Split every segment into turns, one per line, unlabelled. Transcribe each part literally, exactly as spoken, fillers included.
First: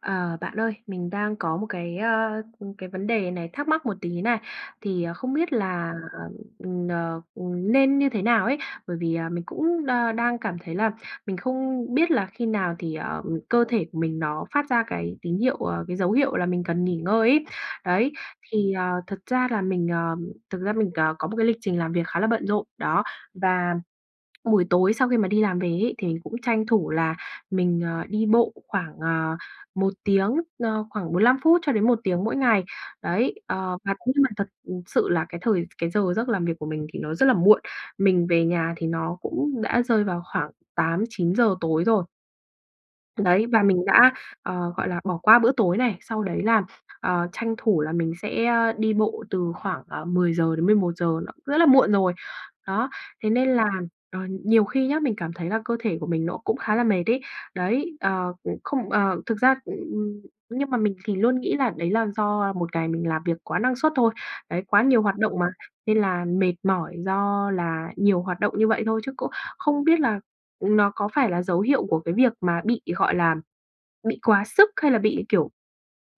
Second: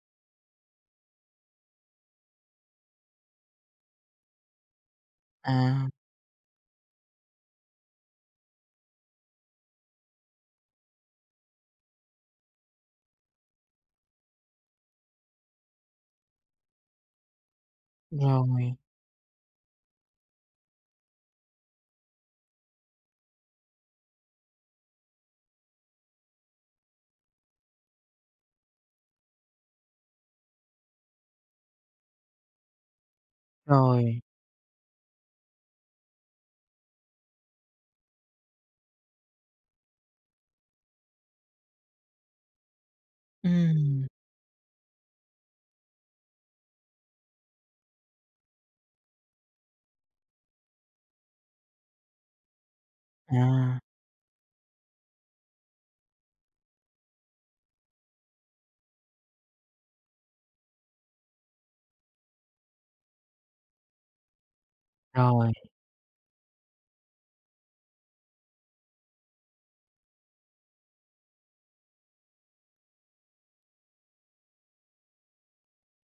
Ờ, bạn ơi, mình đang có một cái, ờ, cái vấn đề này thắc mắc một tí này. Thì không biết
À.
là, ừm, ờ, ừm, nên như thế nào ấy, bởi vì, à, mình cũng đa đang cảm thấy là mình không biết là khi nào thì, ờ, cơ thể của mình nó phát ra cái tín hiệu ờ, cái dấu hiệu là mình cần nghỉ ngơi ấy, đấy. Thì,
Rồi.
ờ, thật ra là mình, ờ thực ra mình, ờ, có một cái lịch trình làm việc khá là bận rộn, đó. Và buổi tối sau khi mà đi làm về ấy thì mìnhcũng tranh thủ là mình, ờ, đi bộ khoảng, ờ, một tiếng ờ, khoảng bốn lăm phút cho đến một tiếng mỗi ngày. Đấy, ờ, và cũng nhưng
Rồi.
mà thật sự là cái thời cái giờ giấc làm việc của mình thì nó rất là muộn, mình về nhà thì nó cũng đã rơi vào khoảng tám chín giờ tối rồi. Đấy, và mình
Ừm.
đã, ờ, gọi là, bỏ qua bữa tối này, sau đấy là, ờ, tranh thủ là mình sẽ đi bộ từ khoảng, ờ, mười giờ đến mười một giờ, nó rất là muộn rồi. Đó, thế nên à,
À.
ờ, nhiều khi nhá, mình cảm thấy là cơ thể của mình nó cũng khá là mệt ấy. Đấy, ờ, không ờ, thực ra, ừm nhưng mà mình thì luôn nghĩ là đấy là do, à, một ngày mình làm việc quá năng suất thôi, đấy, quá nhiều hoạt động mà
Rồi.
nên là mệt mỏi do là nhiều hoạt động như vậy thôi chứ cũng không biết là nó có phải là dấu hiệu của cái việc mà bị, gọi là, bị quá sức hay là bị kiểu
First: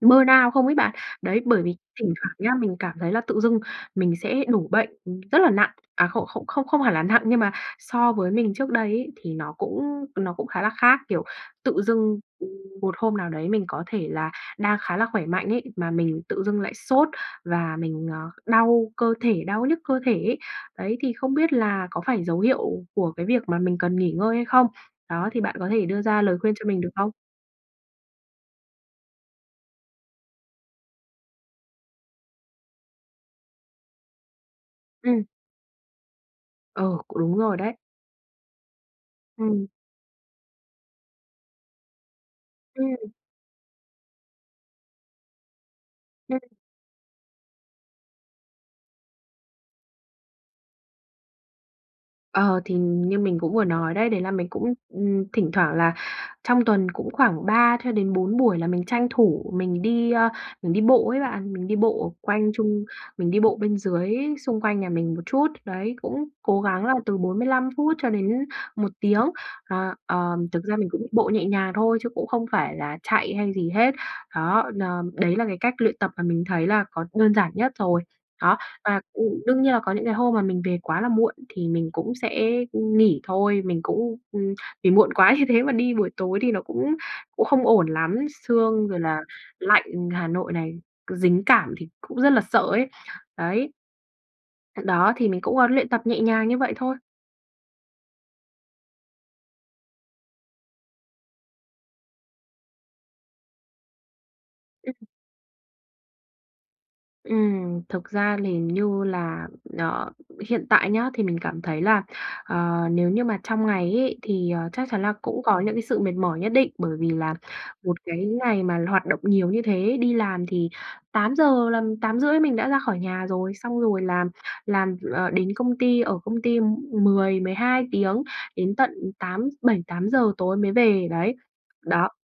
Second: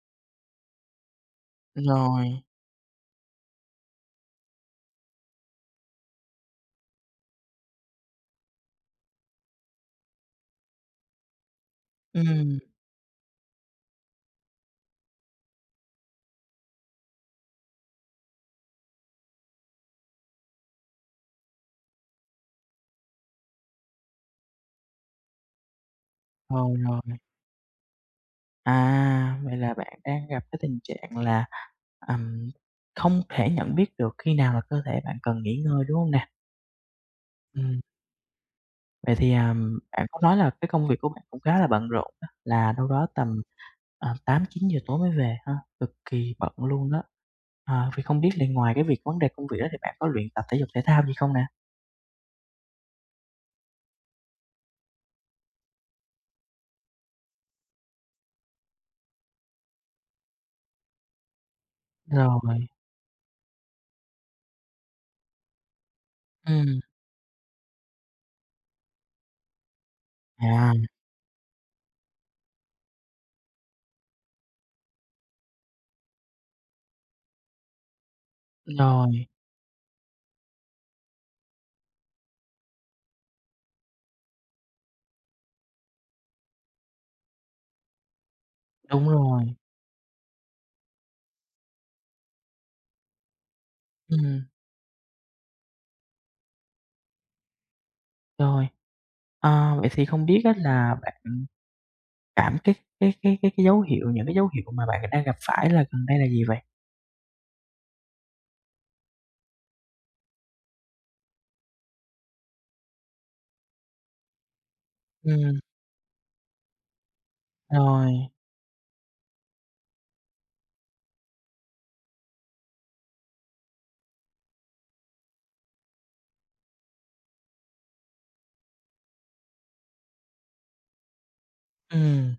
burn out không ấy bạn. Đấy, bởi vì thỉnh thoảng
Rồi.
nhá, mình cảm thấy là tự dưng mình sẽ đổ bệnh rất là nặng à, không không không không hẳn là nặng nhưng mà so với mình trước đây ấy thì nó cũng nó cũng khá là khác. Kiểu, tự dưng
Ừm.
một hôm nào đấy mình có thể là đang khá là khỏe mạnh ấy, mà mình tự dưng lại sốt và mình, ờ, đau cơ thể đau nhức cơ thể ấy. Đấy, thì không biết là có phải dấu hiệu của cái việc mà mình cần nghỉ ngơi hay không? Đó, thì bạn có thể đưa ra lời khuyên cho
Rồi,
mình được
rồi.
không?
À, vậy là bạn đang gặp cái tình trạng là, ừm, không thể nhận biết được khi nào là cơ thể bạn
Ừm.
cần nghỉ ngơi, đúng hông nè?
Ờ, cũng đúng rồi đấy.
Ừm. Vậy thì,
Ừm.
ừm, bạn có nói là cái công việc của bạn cũng khá là bận rộn á, là đâu
Ừm.
đó tầm, à, tám chín giờ tối mới về ha, cực kì
Ừm.
bận luôn đó. Ờ, vậy không biết là ngoài cái việc vấn đề công việc đó thì bạn có luyện tập thể dục thể thao gì không nè?
Ờ, thì như mình cũng vừa nói đấy, đấy là mình cũng, ừm, thỉnh thoảng là trong tuần cũng khoảng ba cho đến bốn buổi là mình tranh thủ mình đi, ơ, mình đi bộ ấy bạn, mình đi bộ quanh
Rồi.
chung mình đi bộ bên dưới xung quanh nhà mình một chút, đấy, cũng cố
Ừm.
gắng là từ bốn mươi lăm phút cho đến một tiếng. À, ờm, thực
À!
ra mình cũng bộ nhẹ nhàng thôi chứ cũng không phải là chạy hay gì hết, đó, đ ờm, đấy là cái cách luyện tập mà mình thấy là có đơn giản nhất rồi, đó. Và,
Rồi.
ừm, đương nhiên là có những cái hôm mà mình về quá là muộn thì mình cũng sẽ, ừm, nghỉ thôi, mình cũng, ừm, vì muộn quá như thế mà đi buổi tối thì nó cũng cũng không ổn lắm, sương rồi
Đúng
là
rồi.
lạnh Hà Nội này, cứ dính cảm thì cũng rất là sợ ấy, đấy.
Ừm.
Th đó, thì mình cũng, ơ, luyện tập nhẹ nhàng như vậy thôi.
Rồi. Ờ, vậy thì không biết á là bạn cảm cái cái cái cái cái dấu hiệu những cái dấu hiệu mà
Ừm.
bạn đang gặp phải là gần đây là gì vậy?
Ừm, thực ra thì như là, ờ, hiện tại nhá thì mình cảm thấy là, ờ, nếu như mà trong ngày ấy thì, ờ, chắc chắn là cũng
Ừm.
có những cái sự mệt mỏi nhất định bởi vì là một cái
Rồi.
ngày mà hoạt động nhiều như thế, đi làm thì tám giờ làm tám rưỡi mình đã ra khỏi nhà rồi, xong rồi làm làm ờ, đến công ty, ở công ty mười mười hai tiếng đến tận tám bảy tám giờ tối mới về, đấy. Đó.
Ừm.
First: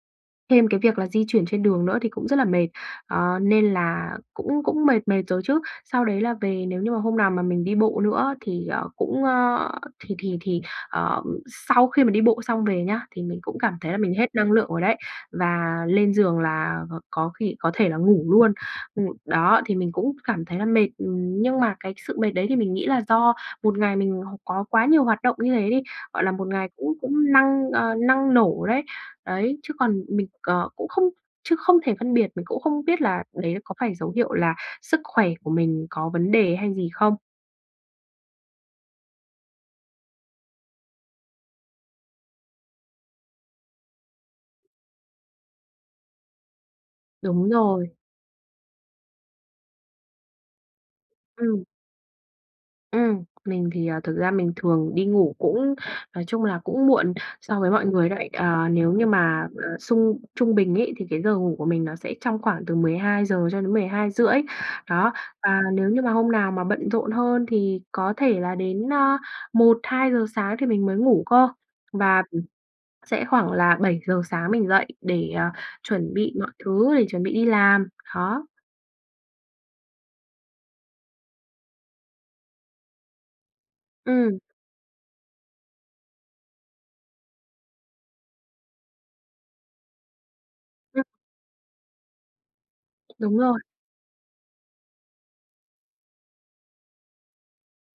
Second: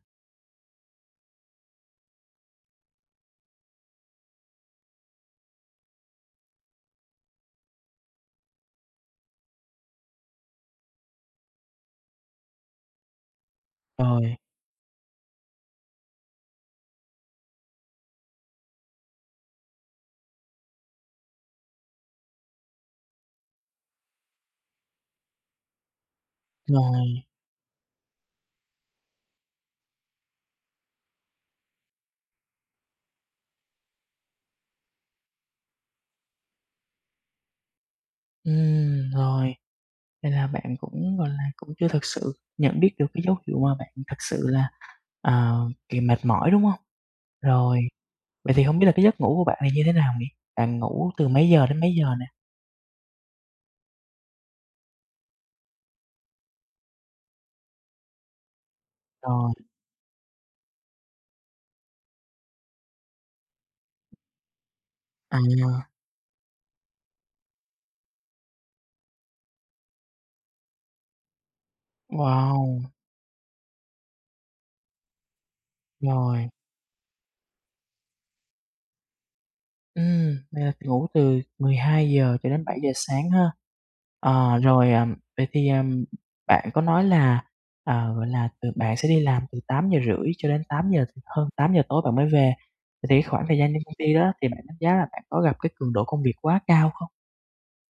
Thêm cái việc là di chuyển trên đường nữa thì cũng rất là mệt, ờ, nên là cũng cũng mệt mệt rồi chứ. Sau đấy là về, nếu như mà hôm nào mà mình đi bộ nữa á thì, ờ, cũng, á thì thì thì, ờ, sau khi mà đi bộ xong về nhá, thì mình cũng cảm thấy là mình hết
Rồi.
năng lượng rồi đấy, và lên giường là có khi có thể là ngủ luôn. Ừm, đó, thì mình cũng cảm thấy là mệt, ừm, nhưng mà cái sự mệt đấy thì mình nghĩ là do một ngày mình có quá nhiều hoạt động như thế đi, gọi là, một ngày cũng
Rồi.
cũng năng, ờ, năng nổ đấy. Đấy, chứ còn mình, ờ, cũng không chứ không thể phân biệt, mình cũng không biết là đấy là có phải dấu hiệu là sức khỏe của mình có vấn đề hay gì không.
Ừm, rồi. Nên là bạn cũng, gọi là, cũng chưa thực sự nhận biết được cái dấu hiệu mà bạn thật sự là, ờ, kỳ mệt mỏi, đúng hông?
Đúng
Rồi.
rồi.
Vậy thì hông biết là cái giấc ngủ của bạn là như thế nào nhỉ? Bạn ngủ từ mấy giờ
Ừm.
đến mấy giờ nè?
Ừm. Mình thì, ờ, thực ra mình thường đi ngủ cũng nói chung là cũng muộn so với mọi người đấy. Ờ, nếu như mà,
Rồi.
à, sung trung bình ấy, thì cái giờ ngủ của mình nó sẽ trong khoảng từ mười hai giờ cho đến mười hai rưỡi. Đó, và
À.
nếu như mà hôm nào mà bận rộn hơn thì có thể là đến, ơ, một hai giờ sáng thì mình mới ngủ cơ, và, ừm,
Wow!
sẽ khoảng là bảy giờ sáng mình dậy để, ờ, chuẩn bị
Rồi.
mọi thứ, để chuẩn bị đi làm, đó.
Ừm. Là ngủ từ mười hai giờ cho đến bảy giờ sáng ha.
Ừm.
Ờ, rồi, ờ, vậy thì, ờ, bạn có nói là, ờ, gọi là, từ bạn sẽ đi làm từ tám giờ rưỡi cho đến tám giờ hơn tám giờ tối bạn mới về. Vậy thì cái
Đúng
khoảng thời
rồi.
gian trên công ty đó thì bạn đánh giá là bạn có gặp cái cường độ công việc quá cao không?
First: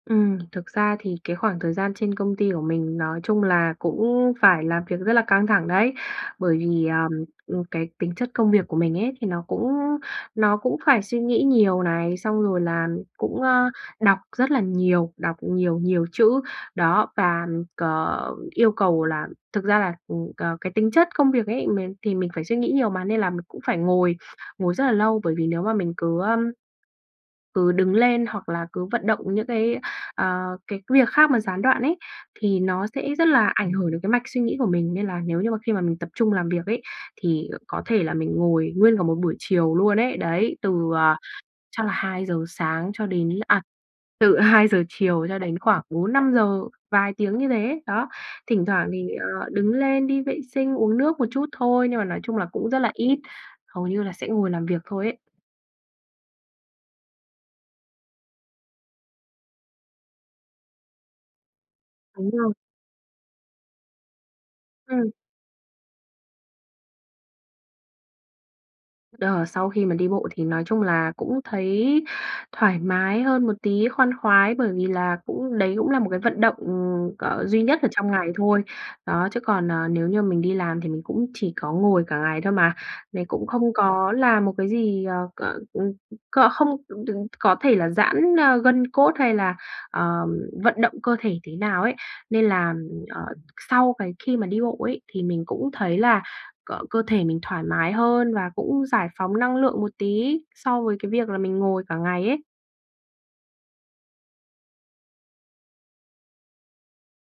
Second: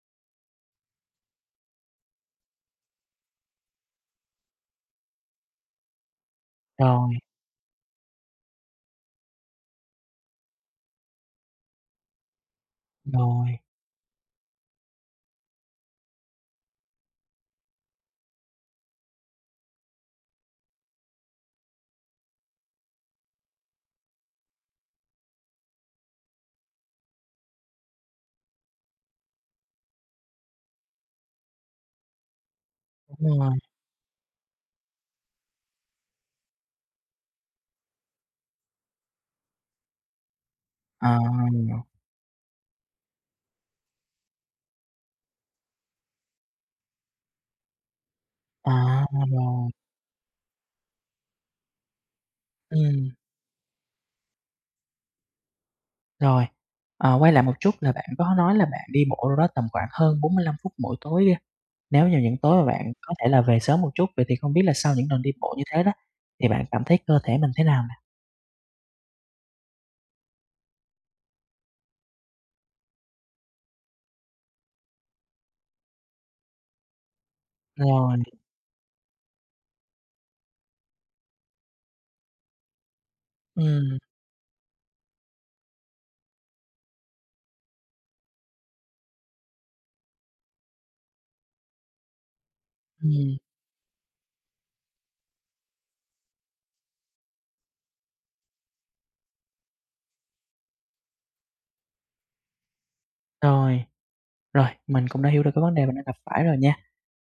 Ừm, thực ra thì cái khoảng thời gian trên công ty của mình nói chung là cũng phải làm việc rất là căng thẳng đấy. Bởi vì, à,
Rồi.
ừm, cái tính chất công việc của mình ấy thì nó cũng nó cũng phải suy nghĩ nhiều này, xong rồi là cũng,
Rồi.
ơ, đọc rất là nhiều, đọc nhiều, nhiều chữ, đó, và c yêu cầu là thực ra là, ừm, c cái tính chất công việc ấy mình thì mình phải suy nghĩ nhiều mà, nên là mình cũng phải ngồi, ngồi rất là lâu. Bởi vì nếu mà mình cứ, ơ cứ đứng lên, hoặc là cứ vận động những cái, ờ, cái việc khác mà gián đoạn ấy, thì nó sẽ rất
Đúng rồi.
là ảnh hưởng đến cái mạch suy nghĩ của mình, nên là nếu như mà khi mà mình tập trung làm việc ấy, thì có thể là mình ngồi nguyên cả một buổi chiều luôn ấy, đấy. Từ, ờ,
À!
chắc là hai giờ sáng cho đến à, từ hai giờ chiều, cho đến khoảng bốn năm giờ, vài tiếng như thế, đó. Thỉnh thoảng
À,
thì, ờ,
rồi.
đứng lên đi vệ sinh, uống nước một chút thôi, nhưng mà nói chung là cũng rất là
Ừm.
ít, hầu như là sẽ ngồi làm việc thôi ấy.
Rồi. Ờ, quay lại một chút là bạn có nói là bạn đi bộ đâu đó tầm khoảng hơn bốn mươi lăm phút mỗi tối. Nếu như
Đúng
những
rồi.
tối mà bạn có thể là về sớm một chút, vậy thì không biết là sau những
Ừm.
lần đi bộ như thế đó thì bạn cảm thấy cơ thể mình thế nào nè?
Ờ, sau khi mà đi bộ thì nói chung là cũng thấy thoải mái hơn một tí, khoan khoái bởi vì là cũng đấy cũng là một cái vận động, ừm, ờ, duy nhất ở trong
Rồi.
ngày thôi. Đó, chứ còn, ờ, nếu như mình đi làm thì mình cũng chỉ có ngồi cả ngày thôi mà, mình cũng không
Ừm.
có làm một cái gì ờ c ừm, c không đừng có thể là giãn, a, gân cốt hay là, ờ, vận động cơ thể thế nào ấy, nên là, ờ,
Ừm.
sau cái khi mà đi bộ ấy, thì mình cũng thấy là c cơ thể mình thoải mái hơn, và cũng giải phóng năng lượng một tí so với cái việc là mình ngồi cả ngày ấy.
Rồi. Rồi, mình cũng đã hiểu được cái vấn đề bạn đang gặp phải rồi nha.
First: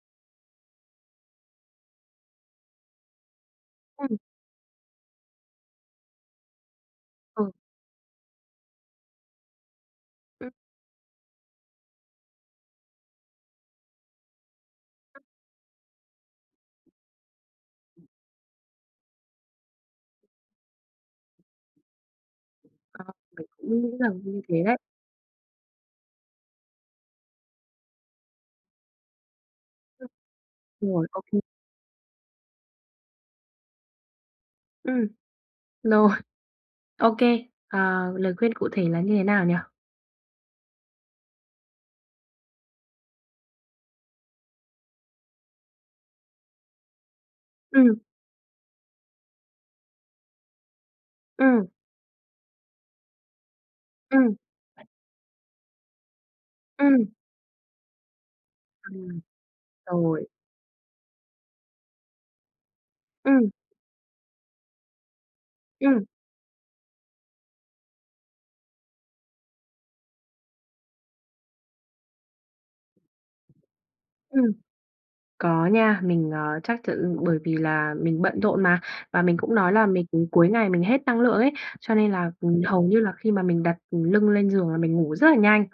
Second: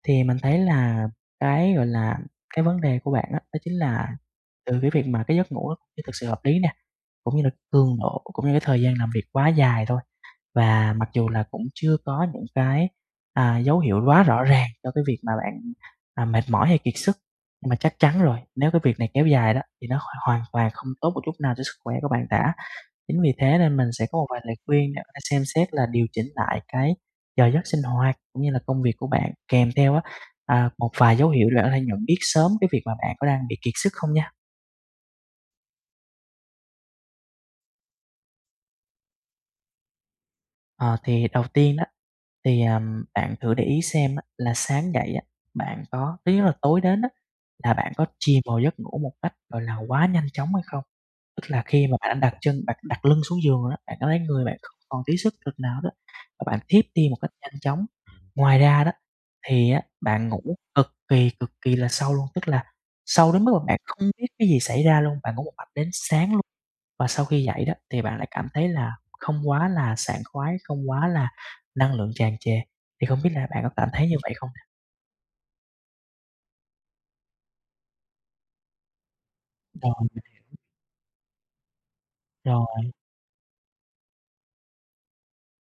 Thì mình thấy là cái, gọi là, cái vấn đề của bạn á đó chính là
Ừm.
từ cái việc mà cái giấc ngủ nó chưa thực sự hợp lý nè, cũng như
Ờ.
là cường độ cũng như cái thời gian làm việc quá dài thôi.
Ừm.
Và mặc dù là cũng chưa có những cái, à, dấu hiệu quá rõ ràng cho cái việc mà bạn, à, mệt mỏi hay kiệt sức, nhưng mà chắc chắn rồi, nếu cái việc này kéo dài đó thì nó hoàn hoàn toàn không tốt một chút nào cho sức khỏe của bạn cả.
Ờ,
Chính vì
mình
thế nên
cũng
mình
nghĩ
sẽ có
rằng
một
như
vài lời
thế đấy.
khuyên để bạn xem xét là điều chỉnh lại cái giờ giấc sinh hoạt, cũng như là công việc của bạn, kèm theo á,
Ừm,
à, một
rồi
vài
có
dấu
khi
hiệu là ở đây nhận biết sớm cái việc mà bạn có đang bị kiệt sức không nha.
Ừm. Rồi. Ô kê, ờ, lời khuyên cụ thể là như thế nào nhỉ?
Ờ, thì đầu tiên đó, thì, ờ, bạn thử để ý xem á là sáng dậy á, bạn có thứ nhất là tối đến á, là bạn
Ừm.
có chìm vào giấc ngủ một cách, gọi là, quá nhanh chóng hay không. Tức là
Ừm.
khi mà bạn đã đặt chân đặt đặt lưng xuống giường đó, bạn có thấy
Ừm.
người bạn không còn tí sức lực nào đó, và bạn thiếp đi
Ừm.
một cách nhanh chóng. Ngoài ra đó,
Ừm.
thì á
Rồi.
bạn ngủ cực kỳ cực kỳ là sâu luôn, tức là sâu đến
Ừm.
mức mà bạn không biết cái gì xảy ra luôn, bạn ngủ một mạch đến
Ừm.
sáng luôn, và sau khi dậy đó, thì bạn lại cảm thấy là không quá là sảng khoái, không quá là năng lượng tràn trề. Thì không biết là bạn có cảm thấy như vậy
Ừm.
không?
Có nha, mình, ờ, chắc ch bởi vì là mình bận rộn mà, và mình cũng nói là
Rồi,
mình
mình
cuối
hiểu.
ngày mình hết năng lượng ấy, cho nên là, ừm, hầu
Rồi.
như là khi mà mình đặt lưng lên giường là mình ngủ rất là nhanh.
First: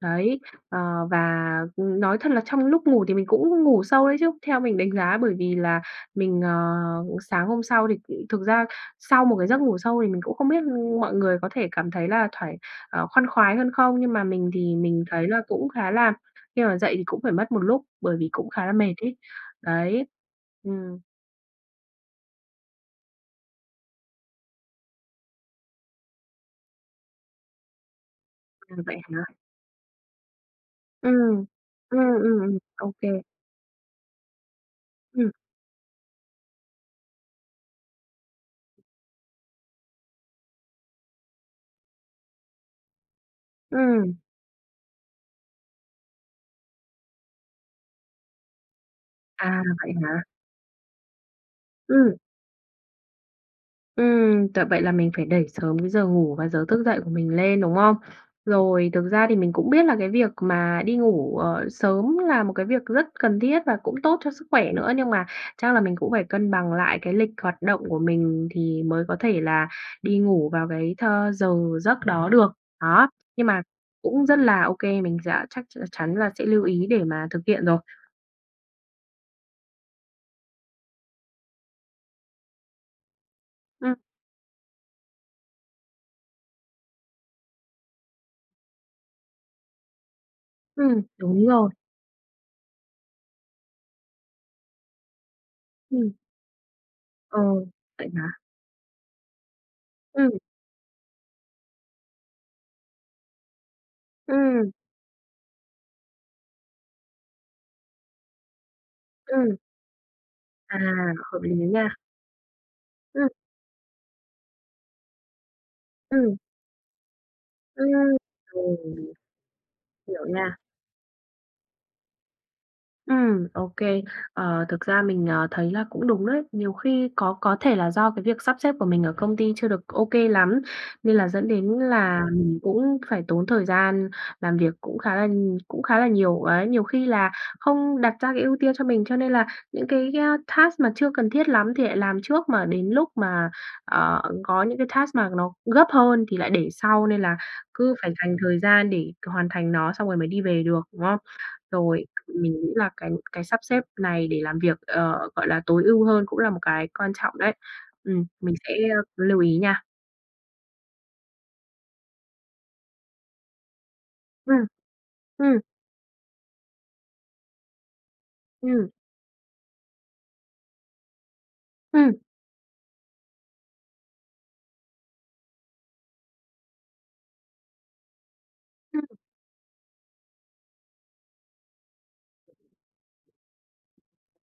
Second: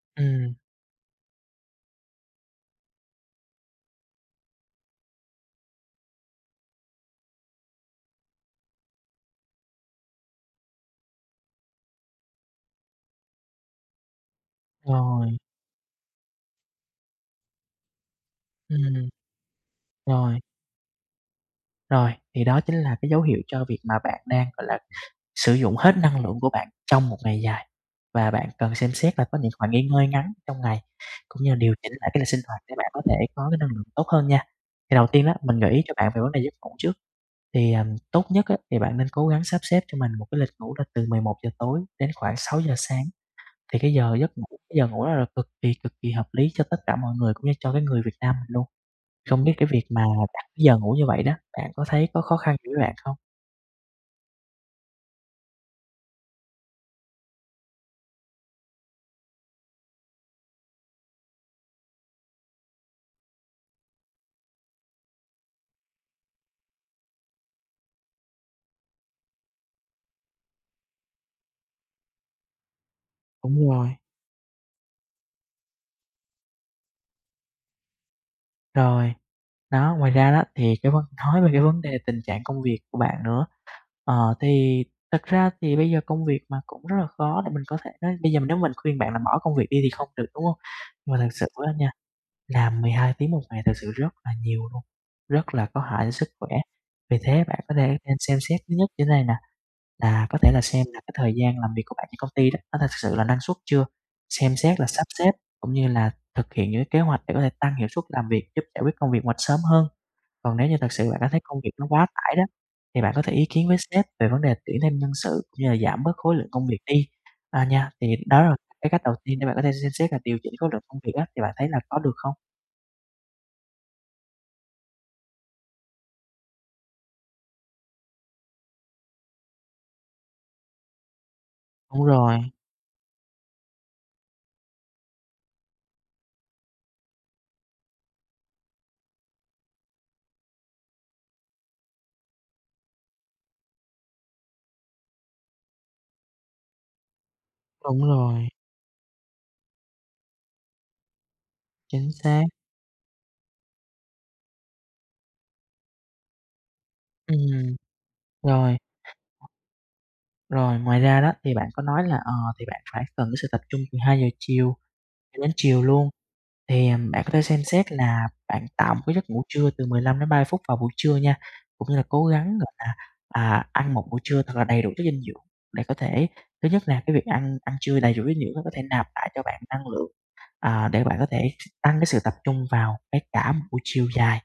Đấy,
Ừm.
ờ, và nói thật là trong lúc ngủ thì mình cũng ngủ sâu đấy chứ, theo mình đánh giá, bởi vì là mình, ờ, sáng hôm sau thì thực ra sau một cái giấc ngủ sâu thì mình cũng không biết mọi người có thể cảm thấy là thoải ờ, khoan khoái hơn không, nhưng mà mình thì mình thấy
Rồi.
là cũng khá là khi mà dậy thì cũng phải mất một lúc bởi vì cũng khá là mệt
Ừm.
ấy, đấy.
Rồi.
Ừm.
Rồi, thì đó chính là cái dấu hiệu cho việc mà bạn đang, gọi là, sử dụng hết năng lượng của bạn trong một ngày dài và bạn cần
Ừm,
xem
vậy
xét là
hả?
có những khoảng nghỉ ngơi ngắn trong ngày, cũng
Ừm,
như là điều chỉnh
ừm,
lại cái lịch sinh
ừm, ừm.
hoạt để bạn có thể
OK.
có cái năng lượng tốt hơn nha. Thì đầu tiên
Ừm.
á, mình gợi ý cho bạn về vấn đề giấc ngủ trước, thì, ờm, tốt nhất á, thì bạn nên cố gắng sắp xếp cho mình một cái lịch ngủ là từ mười một giờ tối đến khoảng sáu giờ sáng, thì cái
Ừm.
giờ giấc ngủ cái giờ ngủ đó là cực kỳ, cực kỳ hợp lý cho tất cả mọi người cũng như cho cái người Việt Nam mình luôn. Không biết
À,
cái việc
vậy
mà
hả?
đặt giờ ngủ như vậy đó, bạn có thấy
Ừm.
có khó khăn gì với bạn không?
Ừm, thật vậy là mình phải đẩy sớm cái giờ ngủ và giờ thức dậy của mình lên, đúng không? Rồi, thực ra thì mình cũng biết là cái việc mà đi ngủ, ờ, sớm là một cái việc rất cần thiết và cũng tốt cho sức khỏe nữa nhưng mà chắc là mình cũng phải cân bằng lại cái lịch hoạt động của mình thì mới có thể là đi ngủ vào cái th giờ giấc đó được. Đó, nhưng mà
Đúng rồi.
cũng rất là ô kê, mình giã chắc ch chắn là sẽ lưu ý để mà thực hiện rồi.
Rồi, đó, ngoài ra đó thì cái vấn nói về cái vấn đề tình trạng công việc của bạn nữa.
Ừm.
Ờ, thì thật ra thì bây giờ công việc mà cũng rất là khó để mình có thể bây giờ nếu mà mình khuyên bạn là bỏ công việc đi thì không được, đúng hông?
Ừm,
Nhưng mà thực sự
đúng rồi.
á nha, làm mười hai tiếng một ngày thật sự rất là nhiều luôn, rất là có hại
Ừm.
sức khỏe, vì
Ờ,
thế bạn có thể
vậy
nên xem
hả?
xét thứ nhất như thế này nè, là
Ừm.
có thể là xem lại cái thời gian làm việc của bạn trên công ty đó, có thực sự là năng suất chưa? Xem
Ừm.
xét là sắp xếp cũng như là thực hiện những cái kế hoạch để có thể tăng hiệu suất làm việc, giúp giải quyết công việc ngoạch
Ừm.
sớm hơn. Còn nếu như
À,
thực sự bạn cảm
hợp
thấy
lý
công việc nó
nha.
quá tải đó, thì bạn có
Ừm.
thể ý kiến với sếp về vấn đề tuyển thêm nhân sự như là giảm bớt khối
Ừm.
lượng công việc đi, a, nha. Thì
Ừm,
đó là cái
ừm.
cách đầu tiên để bạn có thể xem xét và
Hiểu
điều chỉnh
nha.
khối lượng công việc á, thì bạn thấy là có được không?
Ừm, ô kê. Ờ, thực ra mình, ờ, thấy là cũng đúng đấy. Nhiều khi có có thể là do cái việc sắp xếp của mình ở công ty chưa được ô kê lắm, nên là dẫn đến
Đúng
là
rồi.
mình cũng phải tốn thời gian làm việc cũng khá là cũng khá là nhiều. Ấy, nhiều khi là không đặt ra cái ưu tiên cho mình, cho nên là những cái, a, task mà chưa cần thiết lắm thì lại làm trước. Mà đến lúc mà, ờ, có những cái task mà nó gấp hơn thì lại để sau nên là cứ
Đúng
phải dành
rồi.
thời gian để hoàn thành nó, xong rồi mới đi về được, đúng không? Rồi,
Chính xác.
mình nghĩ là cái cái sắp xếp này để làm việc, ờ, gọi là, tối ưu hơn cũng là một cái quan trọng đấy.
Ừm.
Ừm, mình sẽ
Rồi.
lưu ý nha.
Rồi, ngoài ra đó, thì bạn có nói là, ờ, thì bạn phải cần cái sự tập trung, từ hai giờ
Ừm.
chiều cho đến
Ừm.
chiều luôn. Thì, à, bạn có thể xem xét là bạn
Ừm.
tạo một cái giấc ngủ trưa từ mười lăm đến ba mươi phút vào buổi trưa nha, cũng như là
Ừm.
cố gắng, gọi là, à, ăn một bữa trưa thật là đầy đủ chất dinh dưỡng để có thể thứ nhất là cái việc ăn ăn trưa đầy đủ dinh dưỡng á có thể
Ừm.
nạp lại cho bạn năng lượng, à, để bạn có thể tăng cái sự tập trung vào cái cả một buổi chiều dài.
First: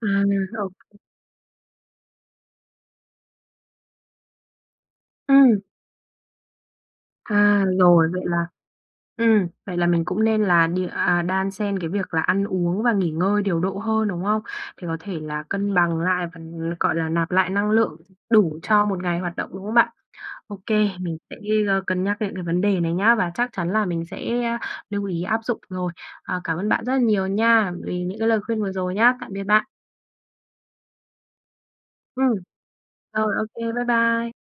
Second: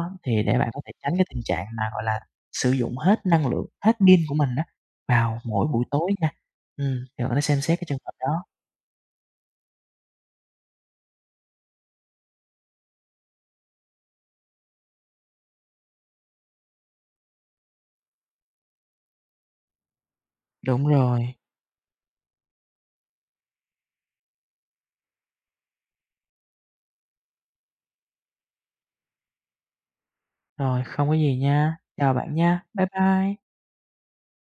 À,
thì để bạn
ô
có thể tránh cái tình trạng mà, gọi là, sử dụng hết năng lượng, hết pin của mình á vào
Ừm.
mỗi buổi tối nha. Ừm, thì bạn có thể xem
À,
xét cái trường
rồi,
hợp
vậy
đó.
là ừm, vậy là mình cũng nên là đi à, đan xen cái việc là ăn uống và nghỉ ngơi điều độ hơn, đúng không? Để có thể là cân bằng lại và, gọi là, nạp lại năng lượng, đủ cho một ngày hoạt động, đúng không bạn? Ô
Đúng
kê, mình
rồi.
sẽ, a, cân nhắc đến cái vấn đề này nhá, và chắc chắn là mình sẽ lưu ý áp dụng rồi. Ờ, cảm ơn bạn rất là nhiều nha vì những cái lời khuyên vừa rồi nhá. Tạm biệt bạn!
Rồi, không có gì nha. Chào
Ừm.
bạn nha! Bye
Rồi,
bye!
ô kê, bye bye!